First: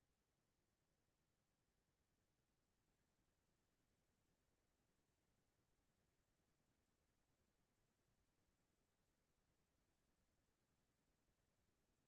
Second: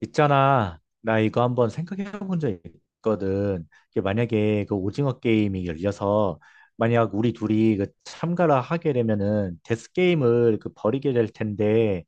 있잖아. 나 이거 한번 생각해 본 적 있거든. 이게 만약에 그 오징어 게임이 열려서 만약 우리 둘이 그 참가를 하게 되면은 데스 게임을 그 벌이게 될 텐데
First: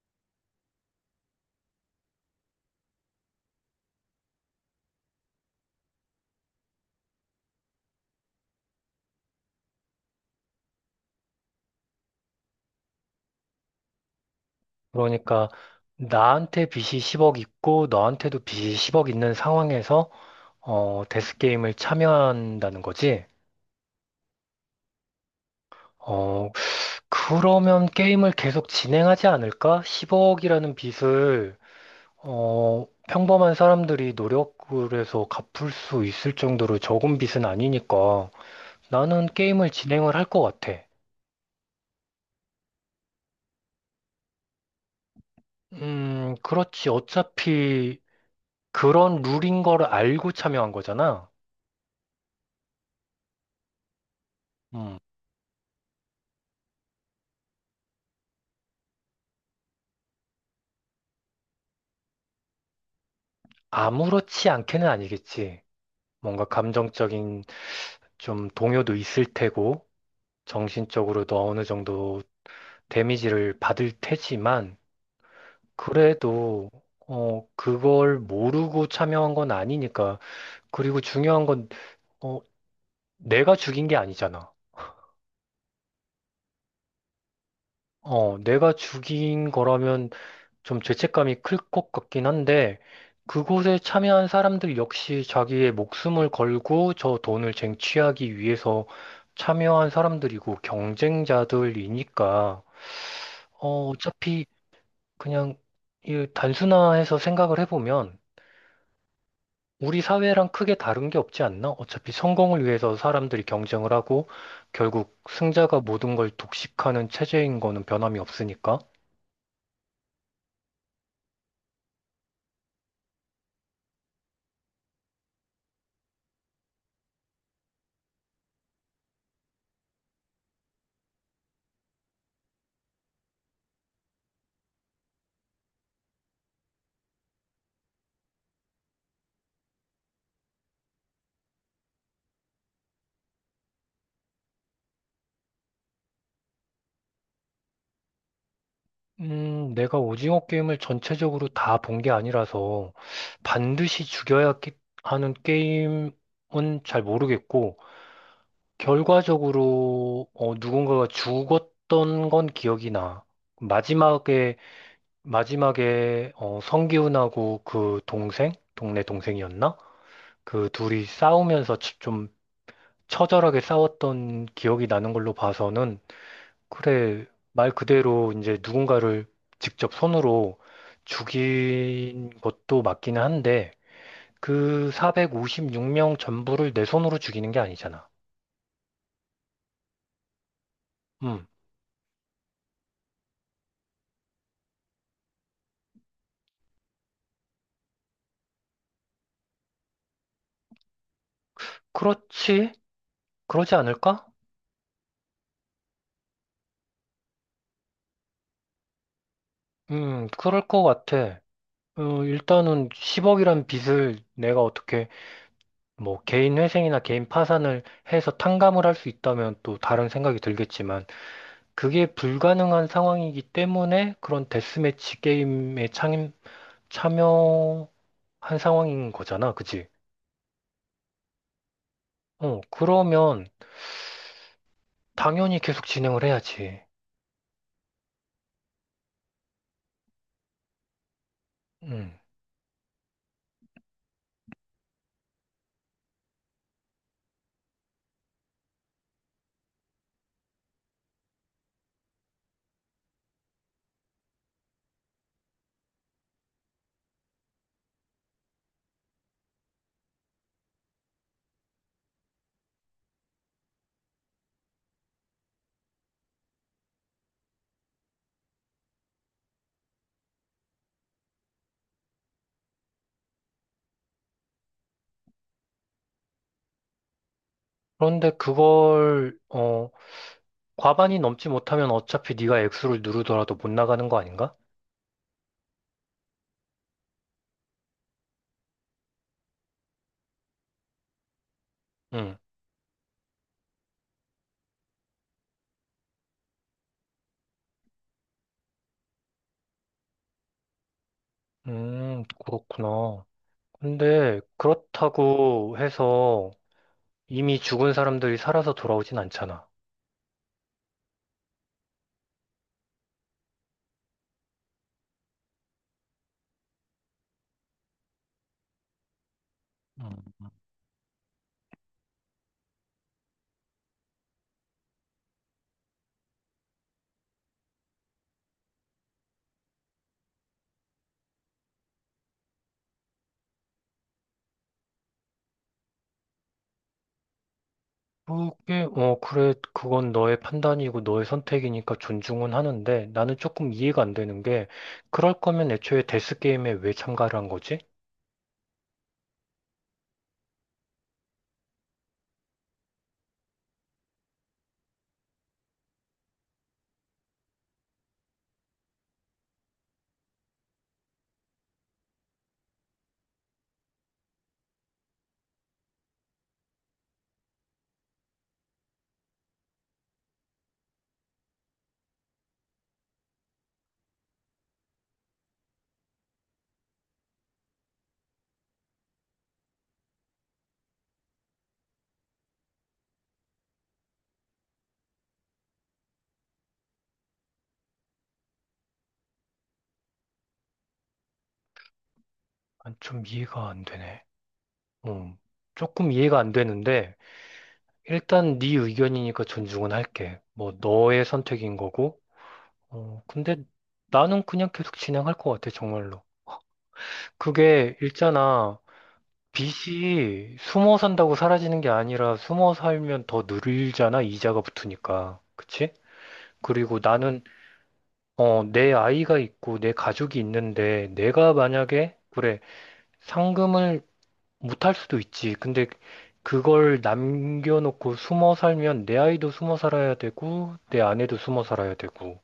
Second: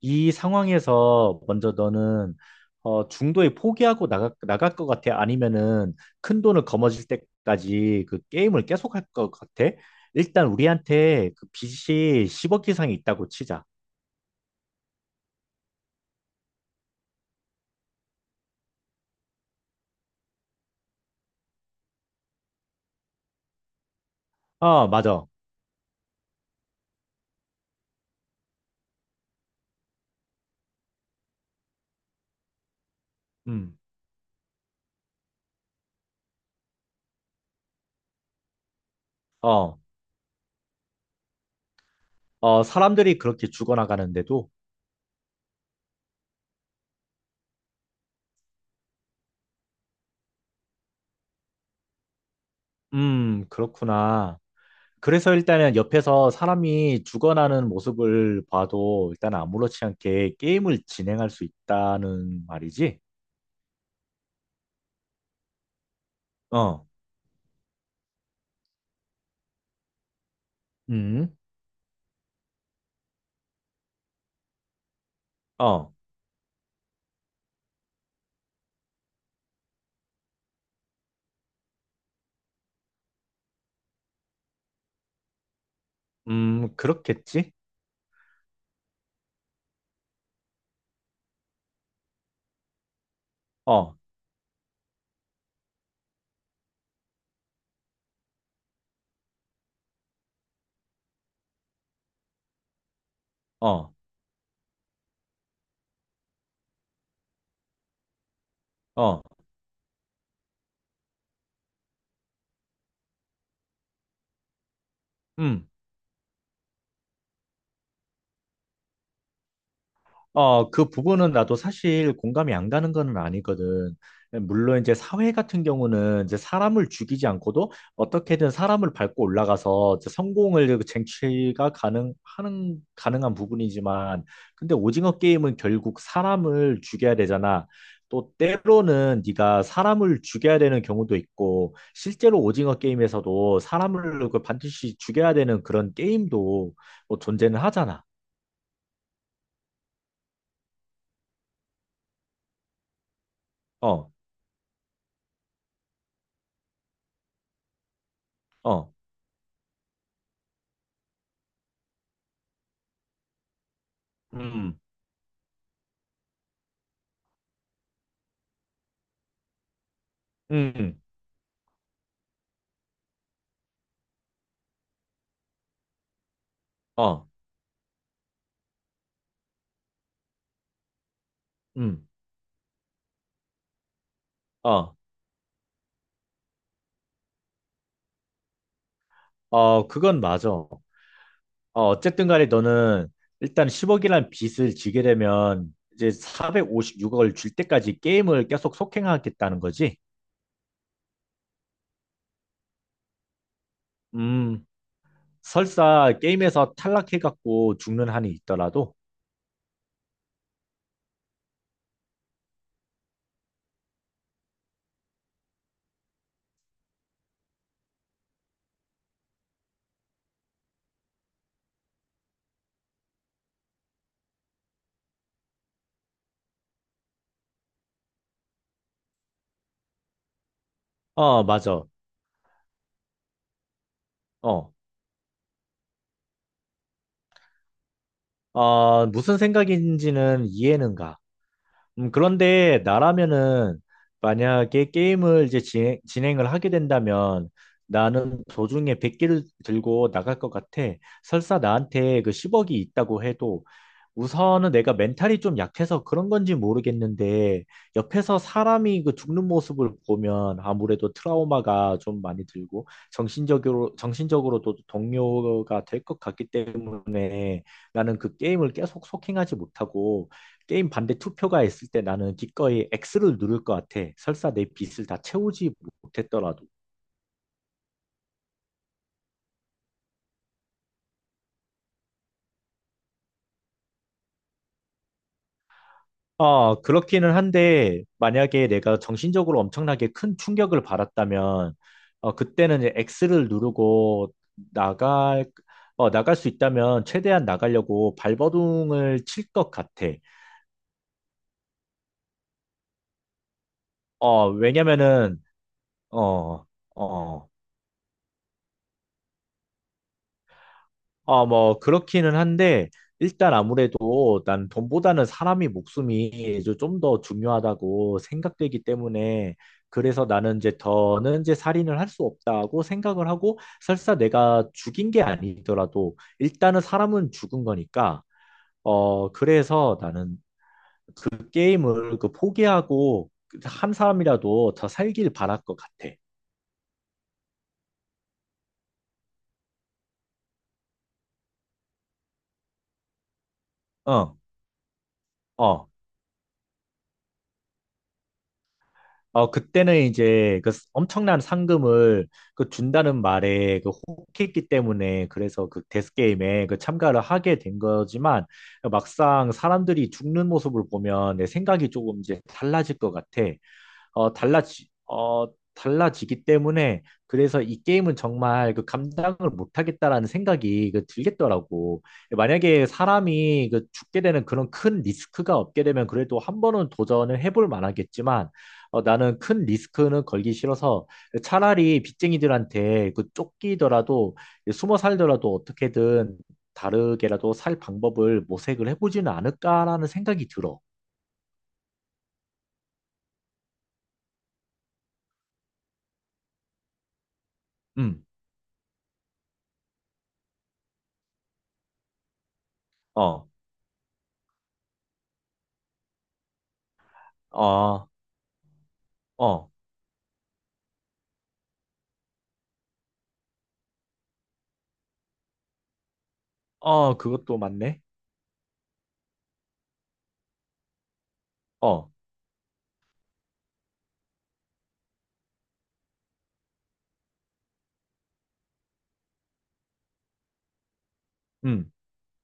이 상황에서 먼저 너는 중도에 포기하고 나가 나갈 것 같아? 아니면은 큰 돈을 거머쥘 때까지 그 게임을 계속할 것 같아? 일단 우리한테 그 빚이 10억 이상이 있다고 치자. 그러니까 나한테 빚이 10억 있고 너한테도 빚이 10억 있는 상황에서 데스 게임을 참여한다는 거지. 어, 맞아. 어, 그러면 게임을 계속 진행하지 않을까? 10억이라는 빚을 평범한 음. 사람들이 노력을 해서 갚을 수 있을 정도로 적은 빚은 아니니까 나는 게임을 어. 진행을 할 것 같아. 어, 사람들이 그렇게 죽어나가는데도, 그렇지. 어차피 그런 룰인 걸 알고 참여한 거잖아. 그렇구나. 음. 그래서 일단은 옆에서 사람이 죽어나는 모습을 봐도 일단 아무렇지 않게 게임을 진행할 수 있다는 말이지? 아무렇지 않게는 아니겠지. 뭔가 어, 감정적인 좀 동요도 있을 테고, 음, 정신적으로도 어느 정도 데미지를 받을 테지만, 어, 그래도, 그걸 모르고 참여한 건 아니니까. 그리고 중요한 건, 어, 내가 죽인 게 아니잖아. 그렇겠지? 내가 죽인 거라면 좀 죄책감이 클 것 같긴 한데, 그곳에 어, 참여한 사람들 역시 자기의 목숨을 걸고 저 돈을 쟁취하기 위해서 참여한 사람들이고 경쟁자들이니까, 어, 어차피 그냥 이 단순화해서 생각을 해보면 어, 우리 사회랑 크게 다른 게 없지 않나? 어차피 성공을 위해서 사람들이 경쟁을 하고 결국 음. 승자가 모든 걸 독식하는 체제인 거는 변함이 없으니까. 어, 그 부분은 나도 사실 공감이 안 가는 건 아니거든. 예, 물론 이제 사회 같은 경우는 이제 사람을 죽이지 않고도 어떻게든 사람을 밟고 올라가서 이제 성공을 쟁취가 가능, 하는, 가능한 부분이지만, 근데 오징어 게임은 결국 사람을 죽여야 되잖아. 또 때로는 네가 사람을 죽여야 되는 경우도 있고, 실제로 오징어 게임에서도 사람을 그 반드시 죽여야 되는 그런 게임도 뭐 존재는 하잖아. 내가 오징어 게임을 전체적으로 다 본 게 아니라서 반드시 어, 죽여야 하는 게임은 잘 모르겠고, 어. 결과적으로 누군가가 죽었던 건 기억이 나. 마지막에, 음. 마지막에 성기훈하고 그 동생? 동네 동생이었나? 그 음, 둘이 싸우면서 좀 처절하게 싸웠던 기억이 나는 걸로 봐서는 그래, 어, 말 그대로 이제 누군가를 직접 손으로 음, 죽인 것도 맞기는 한데, 그 어, 456명 전부를 내 손으로 죽이는 게 아니잖아. 어, 그건 맞아. 어, 음, 어쨌든 간에 너는 일단 10억이란 빚을 지게 되면 이제 456억을 줄 때까지 게임을 계속 속행하겠다는 거지. 그렇지? 그러지 않을까? 음, 설사 게임에서 탈락해갖고 죽는 한이 있더라도, 그럴 것 같아. 일단은 10억이란 빚을 내가 어떻게 뭐 개인 회생이나 개인 파산을 해서 탕감을 할 수 있다면 또 다른 생각이 들겠지만 그게 불가능한 상황이기 때문에 그런 데스매치 게임에 참여한 상황인 거잖아, 그치? 어, 맞아. 그러면 어, 당연히 계속 진행을 해야지. 무슨 생각인지는 이해는 가. 음. 그런데 나라면은 만약에 게임을 이제 진행을 하게 된다면 나는 도중에 100개를 들고 나갈 것 같아. 설사 나한테 그 10억이 있다고 해도 우선은 내가 멘탈이 좀 약해서 그런 건지 모르겠는데, 옆에서 사람이 그 죽는 모습을 보면 아무래도 트라우마가 좀 많이 들고, 정신적으로도 동요가 될 것 같기 때문에 나는 그 게임을 계속 소킹하지 못하고, 게임 반대 투표가 있을 때 나는 기꺼이 X를 누를 것 같아. 설사 내 빚을 다 채우지 못했더라도. 그런데 그걸 과반이 넘지 못하면 어차피 네가 액수를 누르더라도 못 나가는 거 아닌가? 어, 그렇기는 한데, 만약에 내가 정신적으로 엄청나게 큰 충격을 받았다면, 어, 음. 그때는 이제 X를 누르고 나갈, 나갈 수 있다면 최대한 나가려고 발버둥을 칠 것 같아. 그렇구나. 근데 어, 왜냐면은, 그렇다고 해서 어, 어, 이미 죽은 사람들이 살아서 돌아오진 않잖아. 뭐, 그렇기는 한데, 일단 아무래도 난 돈보다는 사람이 목숨이 좀 더 중요하다고 생각되기 때문에, 그래서 음. 나는 이제 더는 이제 살인을 할 수 없다고 생각을 하고, 설사 내가 죽인 게 아니더라도, 일단은 사람은 죽은 거니까, 어, 그래서 나는 그 게임을 그 포기하고, 한 사람이라도 더 살길 바랄 것 같아. 그게, 그래, 그건 너의 판단이고 너의 선택이니까 존중은 하는데 나는 조금 이해가 안 어, 되는 게 그럴 거면 어. 애초에 데스게임에 왜 참가를 한 거지? 어, 그때는 이제 그 엄청난 상금을 그 준다는 말에 그 혹했기 때문에 그래서 그 데스게임에 그 참가를 하게 된 거지만 막상 사람들이 죽는 모습을 보면 내 생각이 조금 이제 달라질 것 같아. 어, 달라지기 때문에 그래서 이 게임은 정말 그 감당을 못하겠다라는 생각이 그 들겠더라고. 만약에 사람이 그 죽게 되는 그런 큰 리스크가 없게 되면 그래도 한 번은 도전을 해볼 만하겠지만 나는 큰 리스크는 걸기 싫어서 차라리 빚쟁이들한테 그 쫓기더라도 숨어 살더라도 어떻게든 다르게라도 살 방법을 모색을 해보지는 않을까라는 생각이 들어. 난 좀 이해가 안 되네. 음, 조금 이해가 안 되는데 음, 일단 네 의견이니까 존중은 할게. 뭐 너의 선택인 거고. 어, 근데 나는 그냥 계속 진행할 것 같아, 정말로. 그게 어, 있잖아. 어. 빚이 숨어 산다고 사라지는 게 아니라 숨어 살면 더 늘잖아, 이자가 붙으니까. 그치? 그리고 어, 나는 그것도 맞네. 내 아이가 있고 내 가족이 있는데 내가 어, 만약에 그래 상금을 못할 수도 있지. 근데 그걸 남겨놓고 숨어 살면 내 아이도 숨어 살아야 되고 내 아내도 숨어 음, 살아야 되고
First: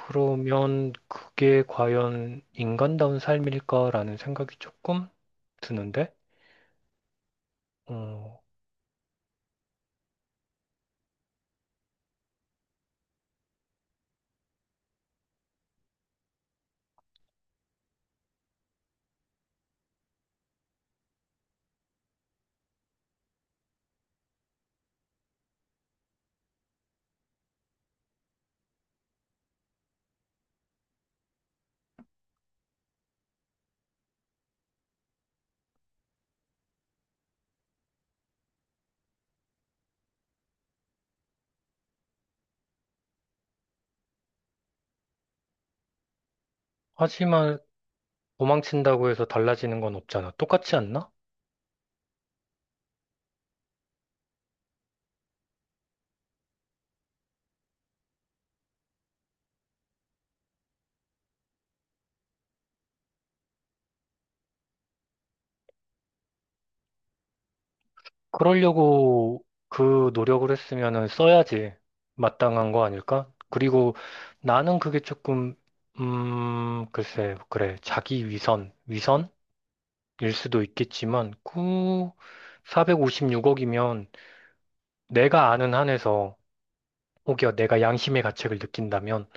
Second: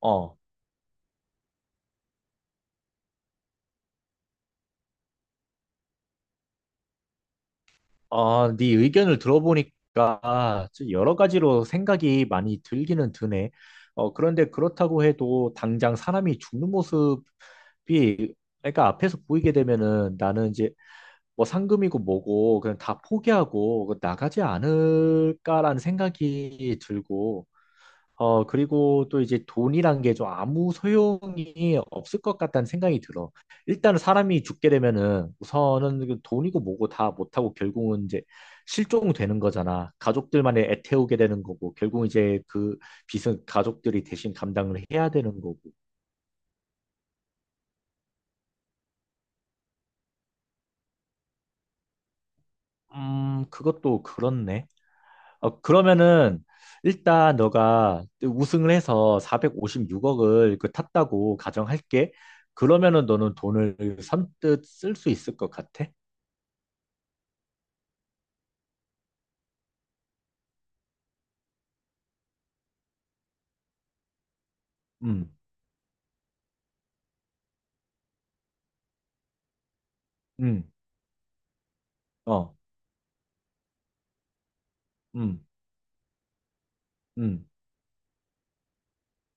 어, 그게 과연 인간다운 삶일까라는 생각이 조금 드는데 어, 어, 네 의견을 들어보니까 좀 여러 가지로 생각이 많이 들기는 드네. 어, 그런데 그렇다고 해도 당장 사람이 죽는 모습이, 그러니까 앞에서 보이게 되면은 나는 이제 뭐 상금이고 뭐고 그냥 다 포기하고 나가지 않을까라는 생각이 들고, 어, 그리고 또 이제 돈이란 게 좀 아무 소용이 없을 것 같다는 생각이 들어. 일단은 사람이 죽게 되면은 우선은 그 돈이고 뭐고 다 못하고 결국은 이제 실종되는 거잖아. 가족들만의 애태우게 되는 거고, 결국 이제 그 빚은 가족들이 대신 감당을 해야 되는 거고. 하지만 도망친다고 해서 달라지는 건 없잖아. 똑같지 않나? 그것도 그렇네. 어, 그러면은 일단 너가 우승을 해서 456억을 그 탔다고 가정할게. 그러면은 너는 돈을 선뜻 쓸 수 있을 것 같아? 그러려고 그 노력을 했으면은 써야지 마땅한 거 아닐까? 그리고 나는 그게 음, 조금, 글쎄, 그래. 자기 위선일 수도 음, 있겠지만, 그 어, 456억이면 음, 내가 아는 한에서 음, 혹여 내가 양심의 가책을 느낀다면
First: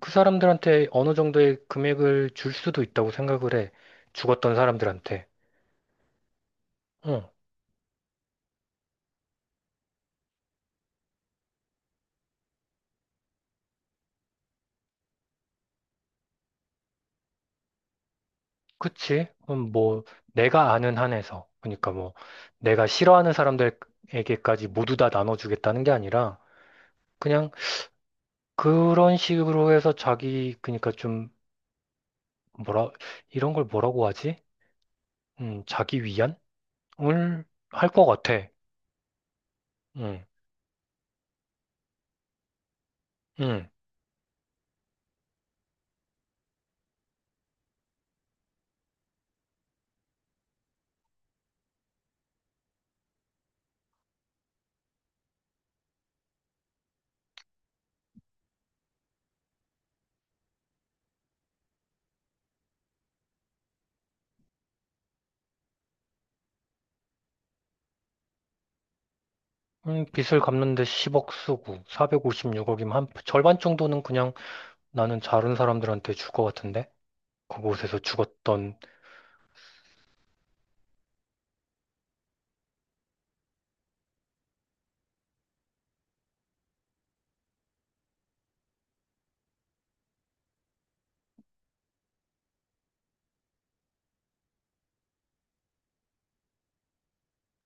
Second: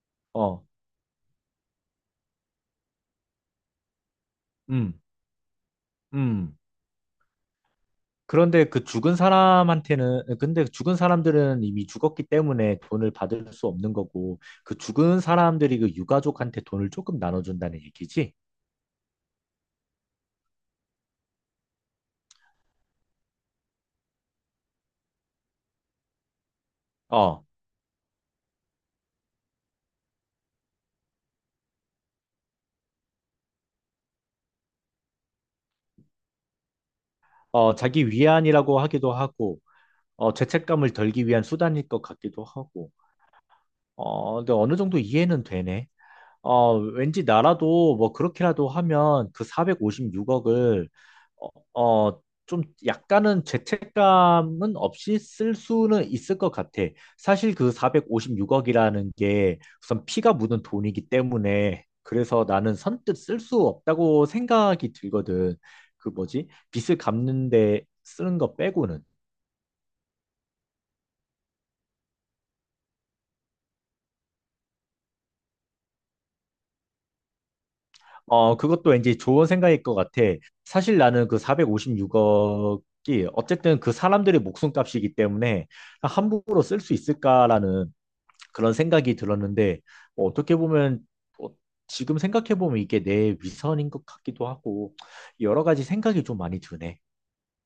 그 어, 사람들한테 어느 정도의 금액을 줄 수도 있다고 생각을 해. 죽었던 음, 사람들한테. 음. 응. 그런데 그 죽은 사람한테는, 근데 죽은 사람들은 이미 죽었기 때문에 돈을 받을 수 없는 거고, 그 죽은 사람들이 그 유가족한테 돈을 조금 나눠준다는 얘기지? 그치? 그럼 뭐, 내가 아는 한에서. 그러니까 뭐, 내가 싫어하는 사람들에게까지 모두 다 나눠주겠다는 게 아니라, 어, 그냥 그런 식으로 해서 자기, 그러니까 좀, 뭐라, 이런 걸 뭐라고 하지? 자기 위안을 어, 할 것 자기 같아. 위안이라고 하기도 하고, 음, 어, 죄책감을 덜기 위한 수단일 것 같기도 하고. 음. 어, 근데 어느 정도 이해는 되네. 어, 왠지 나라도 뭐 그렇게라도 하면 그 456억을 어, 어, 좀 약간은 죄책감은 없이 쓸 수는 있을 것 같아. 사실 그 456억이라는 게 우선 피가 묻은 돈이기 때문에 그래서 나는 선뜻 쓸 수 없다고 생각이 들거든. 그 뭐지? 빚을 갚는데 쓰는 거 빼고는. 빚을 갚는데 10억 쓰고, 456억이면 한 절반 정도는 그냥 나는 다른 사람들한테 줄 것 같은데? 그곳에서 어, 죽었던 그것도 왠지 좋은 생각일 것 같아. 사실 나는 그 456억이 어쨌든 그 사람들의 목숨값이기 때문에 함부로 쓸 수 있을까라는 그런 생각이 들었는데, 뭐 어떻게 보면, 뭐 지금 생각해보면 이게 내 위선인 것 같기도 하고, 여러 가지 생각이 좀 많이 드네.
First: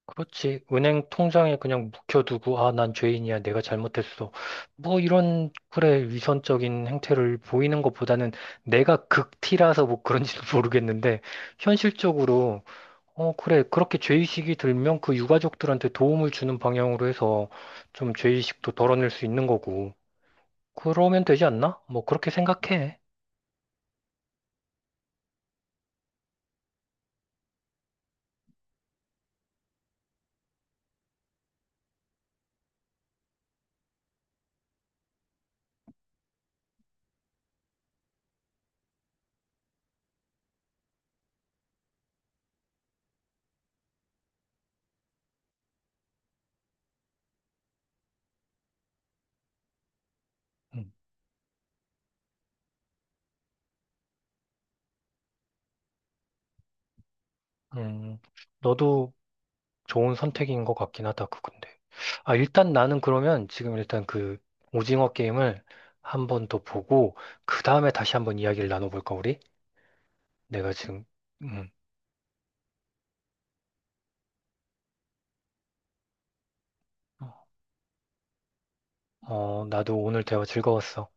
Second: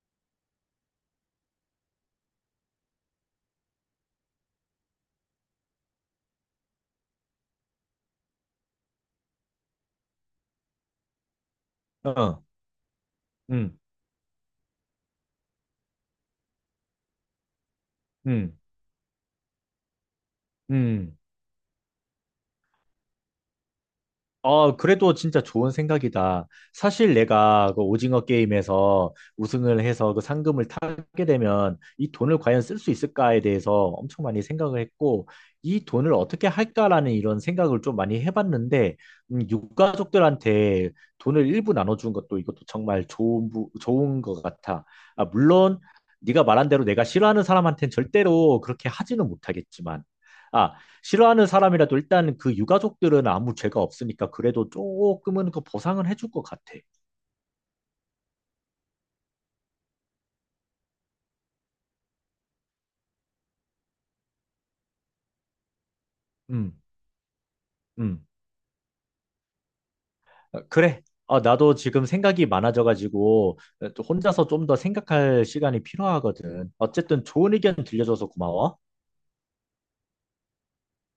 그렇지. 은행 통장에 그냥 묵혀두고, 아, 난 죄인이야. 내가 잘못했어. 뭐 이런, 그래, 위선적인 행태를 보이는 것보다는 내가 극티라서 뭐 그런지도 모르겠는데, 어, 현실적으로, 그래, 음, 그렇게 죄의식이 들면 그 유가족들한테 도움을 주는 방향으로 해서 좀 음, 죄의식도 덜어낼 수 있는 거고. 음. 그러면 되지 않나? 뭐 그렇게 생각해. 어, 그래도 진짜 좋은 생각이다. 사실 내가 그 오징어 게임에서 우승을 해서 그 상금을 타게 되면 이 돈을 과연 쓸 수 있을까에 대해서 엄청 많이 생각을 했고, 이 돈을 어떻게 할까라는 이런 생각을 좀 많이 해봤는데, 유가족들한테 돈을 일부 나눠준 것도 이것도 정말 좋은, 좋은 것 같아. 아, 물론 네가 말한 대로 내가 싫어하는 사람한테는 절대로 그렇게 하지는 못하겠지만, 아, 음, 싫어하는 사람이라도 일단 그 유가족들은 아무 죄가 없으니까 그래도 조금은 그 보상은 해줄 것 같아. 음. 너도 좋은 선택인 것 같긴 하다, 그건데. 아, 일단 나는 그러면 지금 일단 그 오징어 게임을 한번 더 음, 보고, 그 다음에 다시 음. 한번 이야기를 나눠볼까, 우리? 어, 내가 그래. 지금, 어, 음, 나도 지금 생각이 많아져가지고 또 혼자서 좀 더 생각할 시간이 필요하거든. 어쨌든 좋은 의견 들려줘서 고마워. 나도 오늘 대화 즐거웠어.